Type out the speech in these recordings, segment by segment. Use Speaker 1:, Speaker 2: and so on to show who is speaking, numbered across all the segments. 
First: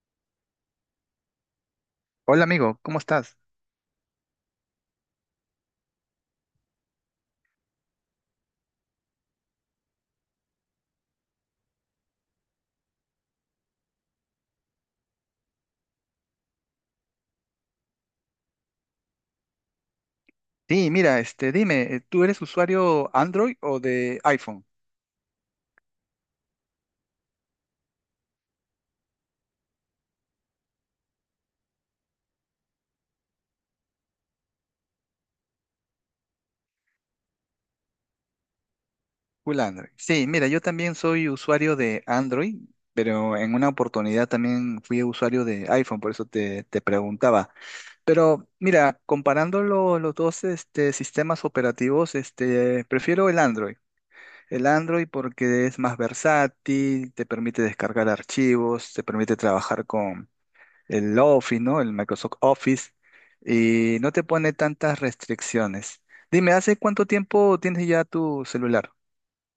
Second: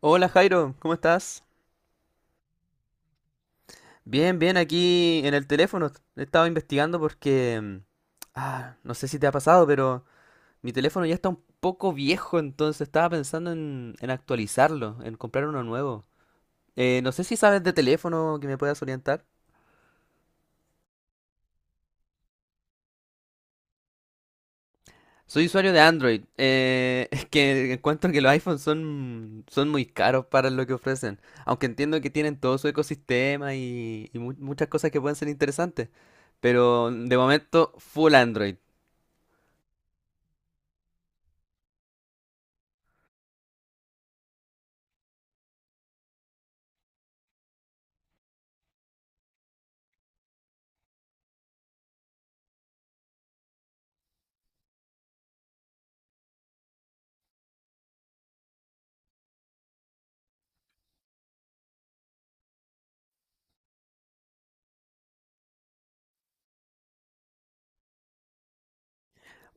Speaker 1: Hola Jairo, ¿cómo estás?
Speaker 2: Hola amigo, ¿cómo estás?
Speaker 1: Bien, bien, aquí en el teléfono. Estaba investigando porque Ah, no sé si te ha pasado, pero mi teléfono ya está un poco viejo, entonces estaba pensando en actualizarlo, en comprar uno nuevo. No sé si sabes de teléfono que me puedas orientar.
Speaker 2: Sí, mira, dime, ¿tú eres usuario Android o de iPhone?
Speaker 1: Soy usuario de Android. Es que encuentro que los iPhones son muy caros para lo que ofrecen. Aunque entiendo que tienen todo su ecosistema y muchas cosas que pueden ser interesantes. Pero de momento, full Android.
Speaker 2: Full Android. Sí, mira, yo también soy usuario de Android, pero en una oportunidad también fui usuario de iPhone, por eso te preguntaba. Pero mira, comparando los dos sistemas operativos, prefiero el Android. El Android porque es más versátil, te permite descargar archivos, te permite trabajar el Office, ¿no? El Microsoft Office, y no te pone tantas restricciones. Dime, ¿hace cuánto tiempo tienes ya tu celular?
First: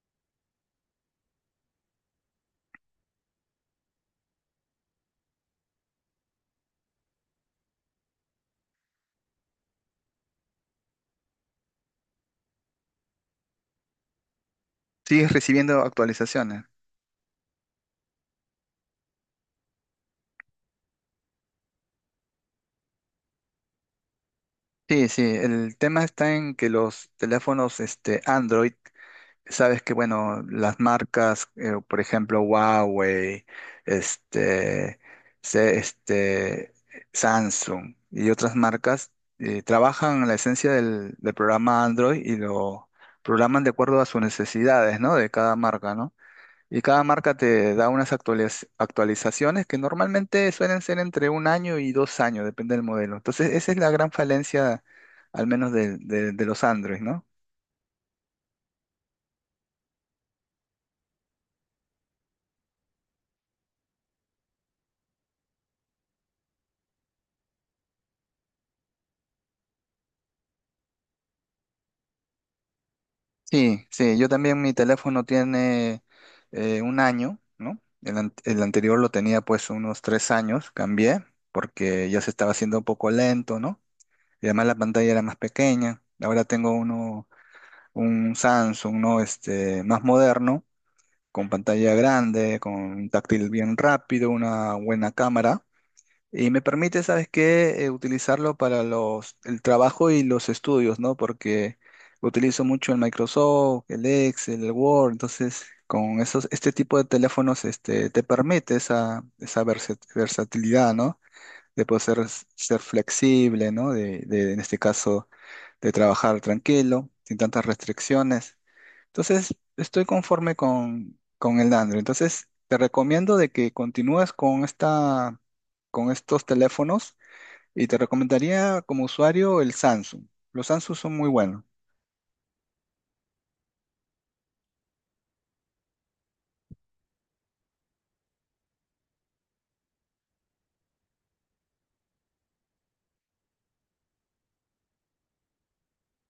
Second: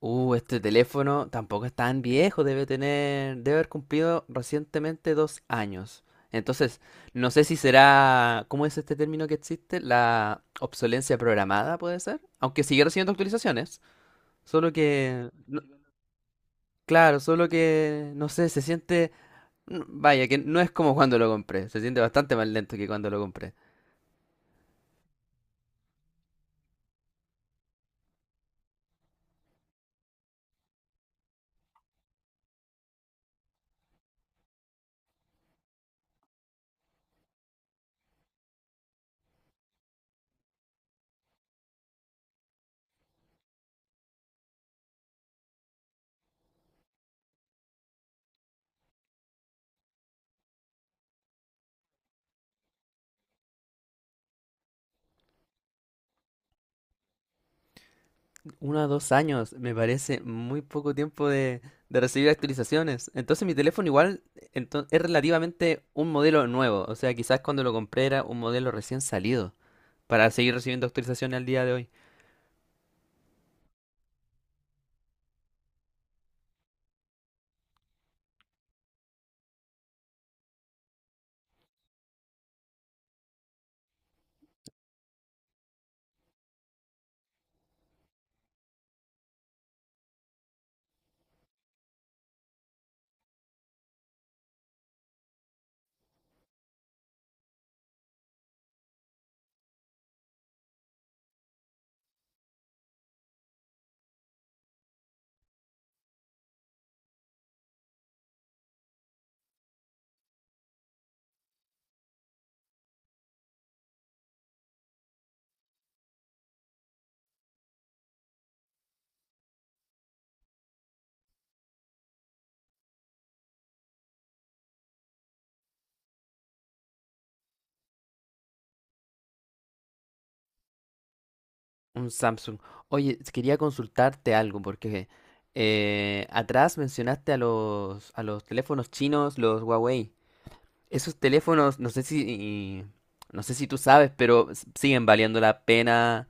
Speaker 1: Este teléfono tampoco es tan viejo, debe haber cumplido recientemente dos años. Entonces, no sé si será, ¿cómo es este término que existe? La obsolencia programada, puede ser. Aunque sigue recibiendo actualizaciones, solo que,
Speaker 2: ¿Sigues
Speaker 1: no-
Speaker 2: recibiendo actualizaciones?
Speaker 1: claro, solo que, no sé, se siente, que no es como cuando lo compré, se siente bastante más lento que cuando lo compré.
Speaker 2: Sí, sí, el tema está en que los teléfonos Android. Sabes que, bueno, las marcas, por ejemplo, Huawei, este, se- este, Samsung y otras marcas trabajan en la esencia del programa Android y lo programan de acuerdo a sus necesidades, ¿no? De cada marca, ¿no? Y cada marca te da unas actualizaciones que normalmente suelen ser entre 1 año y 2 años, depende del modelo. Entonces, esa es la gran falencia, al menos de los Android, ¿no?
Speaker 1: Uno a dos años, me parece muy poco tiempo de recibir actualizaciones. Entonces mi teléfono igual es relativamente un modelo nuevo. O sea, quizás cuando lo compré era un modelo recién salido para seguir recibiendo actualizaciones al día de hoy.
Speaker 2: Sí, sí, yo también mi teléfono tiene 1 año, ¿no? El, el anterior lo tenía pues unos 3 años, cambié porque ya se estaba haciendo un poco lento, ¿no? Y además la pantalla era más pequeña. Ahora tengo uno, un Samsung, ¿no? Más moderno, con pantalla grande, con un táctil bien rápido, una buena cámara. Y me permite, ¿sabes qué? Utilizarlo para el trabajo y los estudios, ¿no? Porque utilizo mucho el Microsoft, el Excel, el Word, entonces con esos, este tipo de teléfonos te permite esa versatilidad, ¿no? De ser flexible, ¿no? En este caso, de trabajar tranquilo, sin tantas restricciones. Entonces, estoy conforme con el Android. Entonces, te recomiendo de que continúes con esta, con estos teléfonos y te recomendaría como usuario el Samsung. Los Samsung son muy buenos.
Speaker 1: Un Samsung. Oye, quería consultarte algo porque atrás mencionaste a los teléfonos chinos, los Huawei. Esos teléfonos, no sé si, no sé si tú sabes, pero siguen valiendo la pena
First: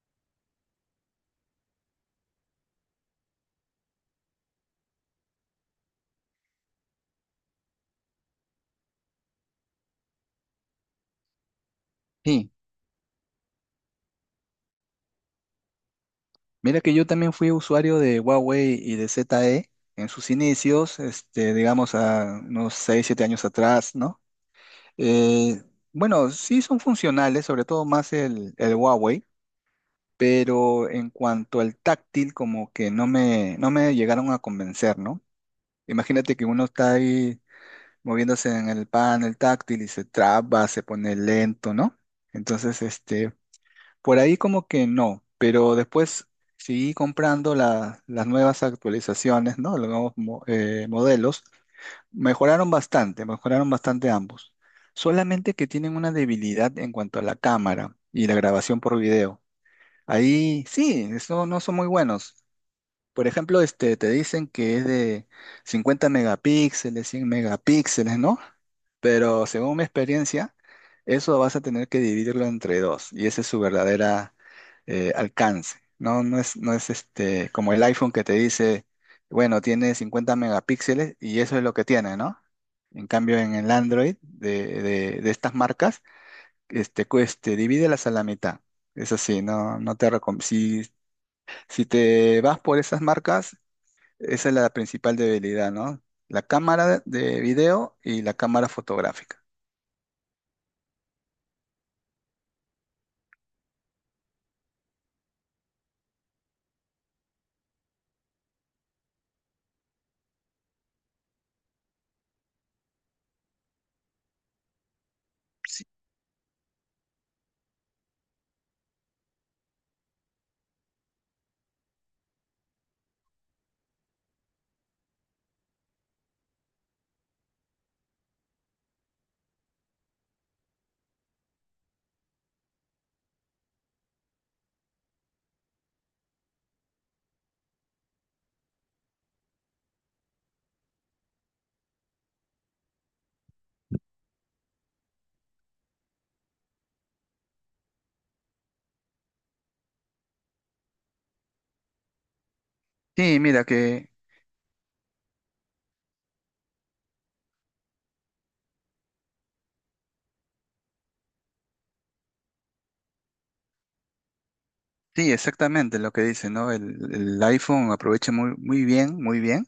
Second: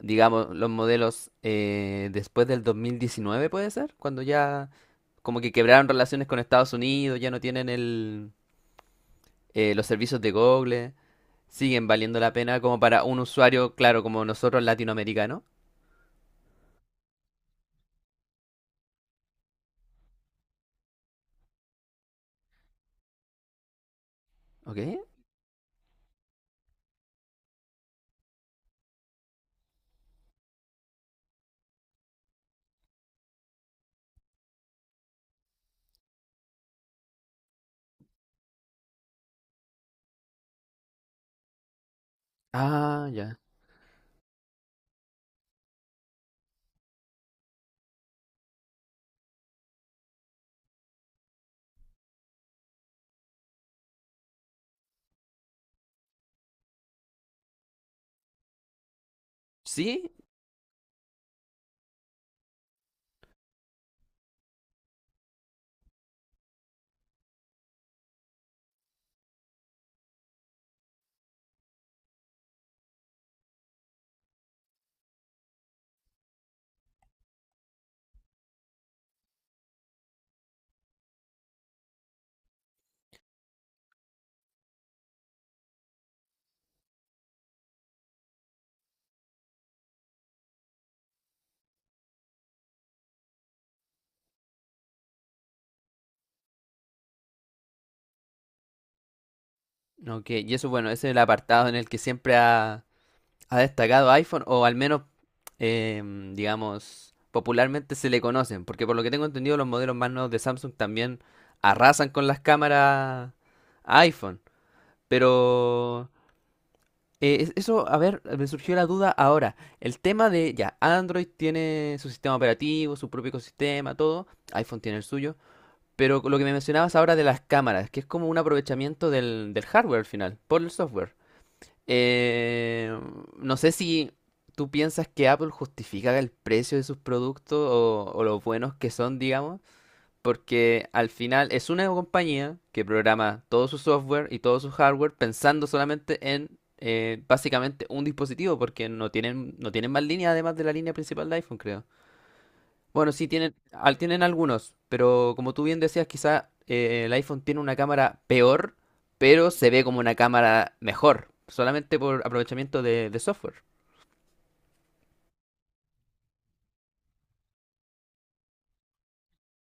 Speaker 1: digamos, los modelos después del 2019, puede ser, cuando ya como que quebraron relaciones con Estados Unidos, ya no tienen los servicios de Google, siguen valiendo la
Speaker 2: Sí,
Speaker 1: pena como para un usuario, claro, como nosotros latinoamericanos.
Speaker 2: mira que yo también fui usuario de Huawei y de ZTE en sus inicios, digamos a unos 6 o 7 años atrás, ¿no?
Speaker 1: ¿Ok?
Speaker 2: Eh, bueno, sí son funcionales, sobre todo más el Huawei, pero en cuanto al táctil, como que no me llegaron a convencer, ¿no? Imagínate que uno está ahí moviéndose en el panel táctil y se traba, se pone lento, ¿no? Entonces,
Speaker 1: Ah, ya.
Speaker 2: por ahí como que no, pero después seguí comprando las nuevas actualizaciones, ¿no? Los nuevos modelos. Mejoraron bastante ambos. Solamente que tienen una debilidad en cuanto a la cámara y la grabación por video.
Speaker 1: ¿Sí?
Speaker 2: Ahí sí, eso no son muy buenos. Por ejemplo, te dicen que es de 50 megapíxeles, 100 megapíxeles, ¿no? Pero según mi experiencia, eso vas a tener que dividirlo entre dos y ese es su verdadera alcance. No es como el iPhone que te dice, bueno, tiene 50 megapíxeles y eso es lo que tiene, ¿no? En cambio, en el Android de estas marcas, pues, te divídelas a la mitad. Es así, no te recomiendo. Si te vas por esas marcas, esa es la principal debilidad, ¿no? La cámara de video y la cámara fotográfica.
Speaker 1: Ok, y eso, bueno, ese es el apartado en el que siempre ha destacado iPhone, o al menos digamos, popularmente se le conocen, porque por lo que tengo entendido los modelos más nuevos de Samsung también arrasan con las cámaras iPhone, pero eso, a ver, me surgió la duda ahora, el tema de, ya, Android tiene su sistema operativo, su propio ecosistema, todo, iPhone tiene el suyo, pero lo que me mencionabas ahora de las cámaras, que es como un aprovechamiento del hardware al final, por el software. Eh, no sé si tú piensas que Apple justifica el precio de sus productos o los buenos que son, digamos, porque al final es una compañía que programa todo su software y todo su hardware pensando solamente en básicamente un dispositivo, porque no tienen más línea además de la línea principal de iPhone, creo. Bueno, sí,
Speaker 2: Sí,
Speaker 1: tienen, tienen algunos, pero como tú bien decías, quizá el iPhone tiene una cámara peor, pero se ve como una cámara mejor, solamente por aprovechamiento de software.
Speaker 2: sí, exactamente lo que dice, ¿no? El iPhone aprovecha muy bien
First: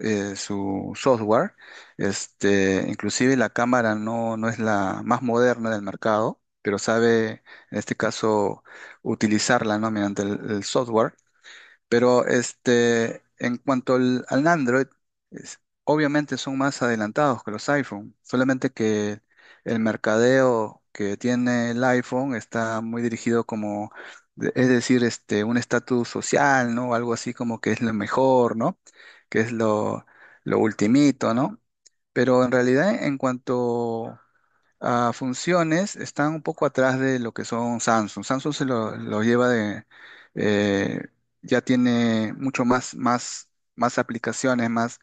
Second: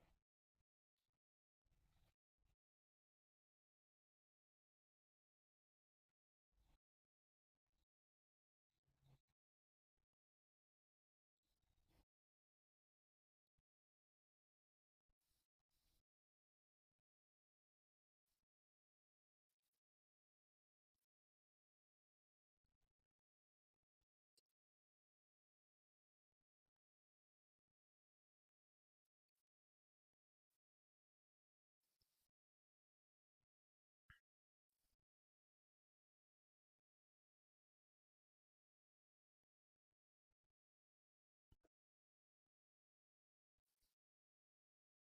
Speaker 2: su software. Inclusive la cámara no es la más moderna del mercado, pero sabe, en este caso, utilizarla, ¿no? Mediante el software. Pero en cuanto al Android, obviamente son más adelantados que los iPhone, solamente que el mercadeo que tiene el iPhone está muy dirigido como, es decir, un estatus social, ¿no? Algo así como que es lo mejor, ¿no? Que es lo ultimito, ¿no? Pero en realidad, en cuanto a funciones están un poco atrás de lo que son Samsung. Samsung se lo lleva de, eh, ya tiene mucho más aplicaciones, más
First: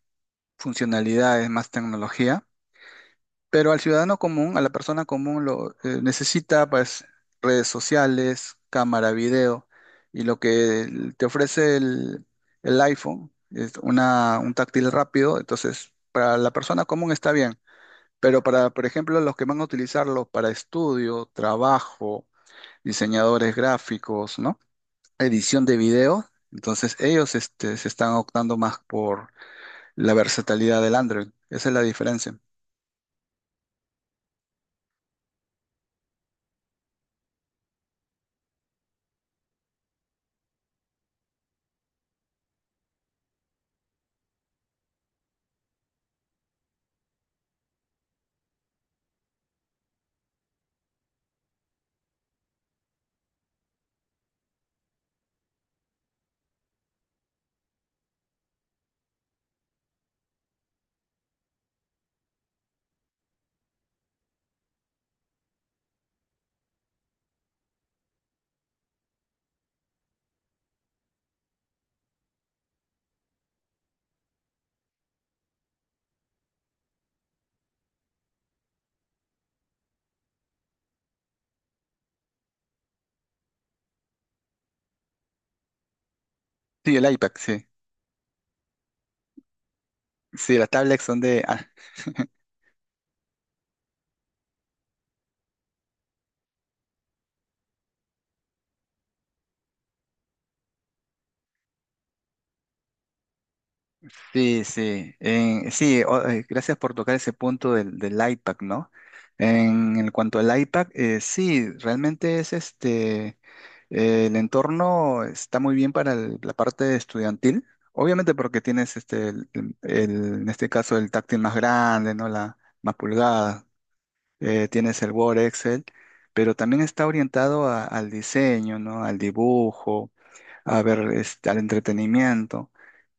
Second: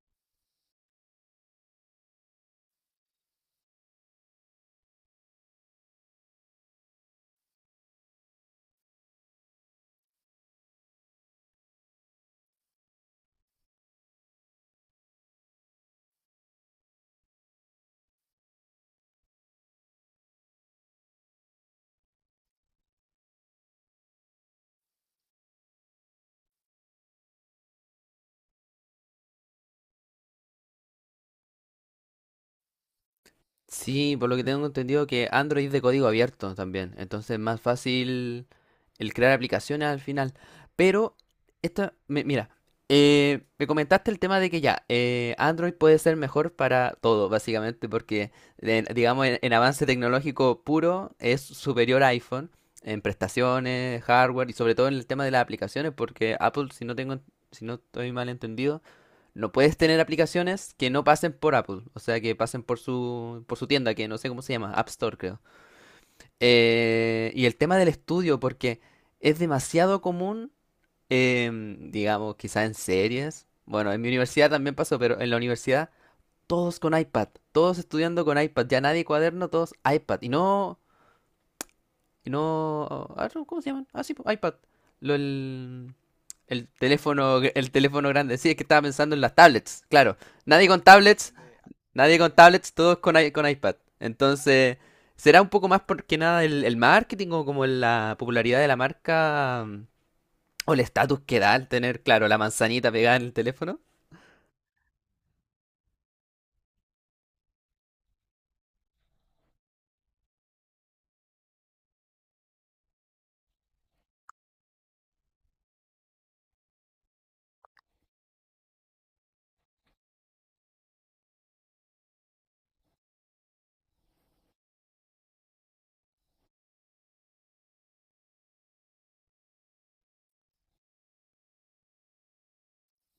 Speaker 2: funcionalidades, más tecnología, pero al ciudadano común, a la persona común, lo necesita pues redes sociales, cámara, video, y lo que te ofrece el iPhone es un táctil rápido, entonces para la persona común está bien. Pero para, por ejemplo, los que van a utilizarlos para estudio, trabajo, diseñadores gráficos, ¿no? Edición de video, entonces ellos se están optando más por la versatilidad del Android. Esa es la diferencia.
Speaker 1: Sí, por lo que tengo entendido que Android es de código abierto también, entonces es más fácil el crear aplicaciones al final. Pero, esta mira, me comentaste el tema de que ya, Android puede ser mejor para todo, básicamente, porque, digamos, en avance tecnológico puro es superior a iPhone, en prestaciones, hardware y sobre todo en el tema de las aplicaciones, porque Apple, si no tengo, si no estoy mal entendido, no puedes tener aplicaciones que no pasen por Apple, o sea, que pasen por su tienda, que no sé cómo se llama, App Store, creo. Y el tema del estudio, porque es demasiado común, digamos, quizá en series. Bueno, en mi universidad también pasó, pero en la universidad todos con iPad, todos estudiando con iPad, ya nadie cuaderno, todos iPad. Y no, ah, no, ¿cómo se llaman? Ah, sí, po, iPad. Lo- el, el
Speaker 2: Sí, el iPad,
Speaker 1: teléfono,
Speaker 2: sí.
Speaker 1: el teléfono grande. Sí, es que estaba pensando en las tablets, claro.
Speaker 2: Sí,
Speaker 1: Nadie
Speaker 2: las
Speaker 1: con
Speaker 2: tablets son
Speaker 1: tablets,
Speaker 2: de... ah,
Speaker 1: nadie con tablets, todos con iPad. Entonces, será un poco más porque nada el marketing o como la popularidad de la marca o el estatus que da al tener, claro, la manzanita pegada en el teléfono.
Speaker 2: sí, sí. Sí, gracias por tocar ese punto del iPad, ¿no? En cuanto al iPad, sí, realmente es este... El entorno está muy bien para la parte estudiantil, obviamente porque tienes en este caso el táctil más grande, ¿no? La más pulgada, tienes el Word, Excel, pero también está orientado al diseño, ¿no? Al dibujo, a ver, al entretenimiento.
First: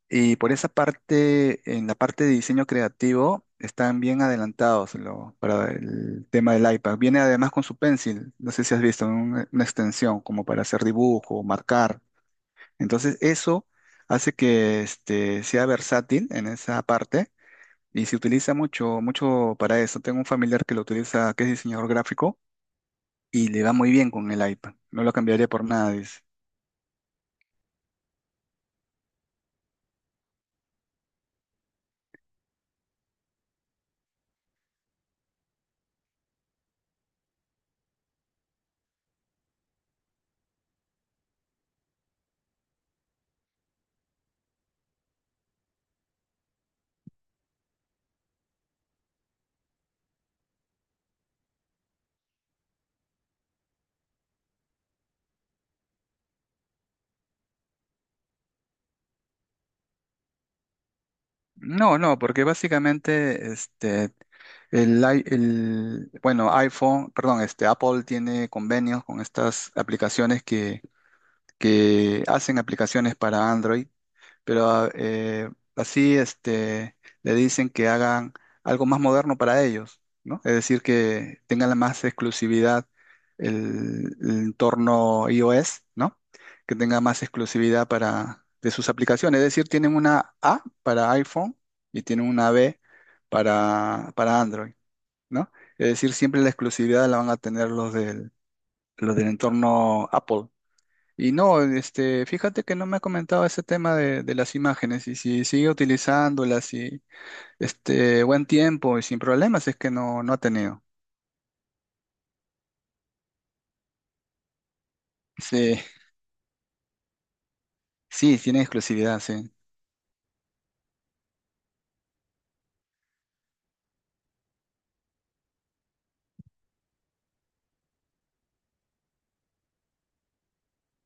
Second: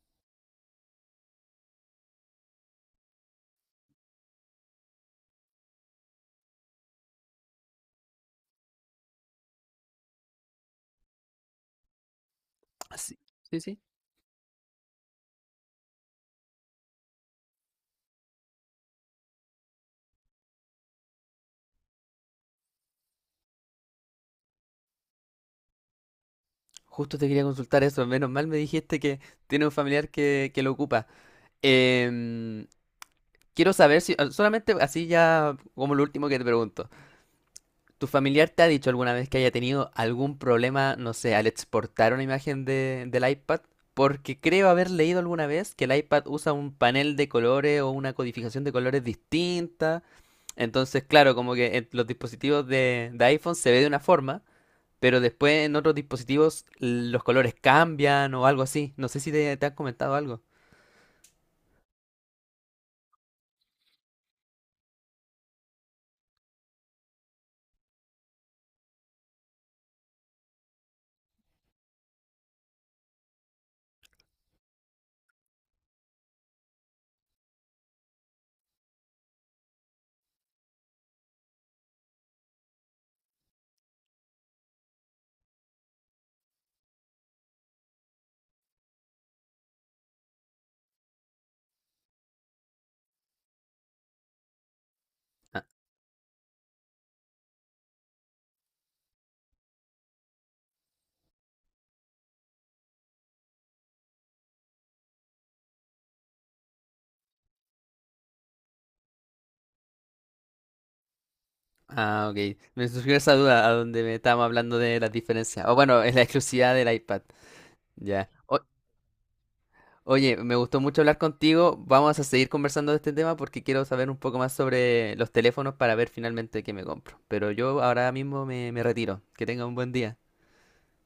Speaker 2: Y por esa parte, en la parte de diseño creativo, están bien adelantados para el tema del iPad. Viene además con su Pencil, no sé si has visto, una extensión como para hacer dibujo, marcar.
Speaker 1: Sí,
Speaker 2: Entonces,
Speaker 1: sí,
Speaker 2: eso
Speaker 1: sí.
Speaker 2: hace que sea versátil en esa parte y se utiliza mucho, mucho para eso. Tengo un familiar que lo utiliza, que es diseñador gráfico y le va muy bien con el iPad. No lo cambiaría por nada, dice.
Speaker 1: Justo te quería consultar eso. Menos mal me dijiste que tiene un familiar que lo ocupa. Em, Quiero saber si, solamente así ya como lo último que te pregunto. ¿Tu familiar te ha dicho alguna vez que haya tenido algún problema, no sé, al exportar una imagen del iPad? Porque creo haber leído alguna vez que el iPad usa un panel de colores o una codificación de colores distinta. Entonces, claro, como que en los dispositivos de iPhone se ve de una forma, pero después en otros dispositivos los colores cambian o algo así. No sé si te, te han comentado algo.
Speaker 2: No, no, porque básicamente bueno, iPhone, perdón, Apple tiene convenios con estas aplicaciones que hacen aplicaciones para Android, pero así este, le dicen que hagan algo más moderno para ellos, ¿no? Es decir, que tengan la más exclusividad el entorno iOS, ¿no? Que tenga más exclusividad para, de sus aplicaciones. Es decir, tienen una A para iPhone y tienen una B para Android, ¿no?
Speaker 1: Ah,
Speaker 2: Es decir, siempre la exclusividad la van a tener los del entorno Apple. Y no, fíjate que no me ha comentado ese tema de las imágenes, y si sigue utilizándolas y este buen tiempo y sin problemas es que no, no ha tenido.
Speaker 1: ah, ok. Me surgió esa duda a donde me estábamos hablando de las diferencias. O
Speaker 2: Sí,
Speaker 1: bueno, es la exclusividad del iPad. Ya.
Speaker 2: sí, tiene exclusividad, sí.
Speaker 1: Oye, me gustó mucho hablar contigo. Vamos a seguir conversando de este tema porque quiero saber un poco más sobre los teléfonos para ver finalmente qué me compro. Pero yo ahora mismo me retiro. Que tenga un buen día.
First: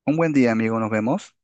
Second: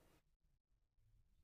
Speaker 2: Un buen día, amigo, nos vemos.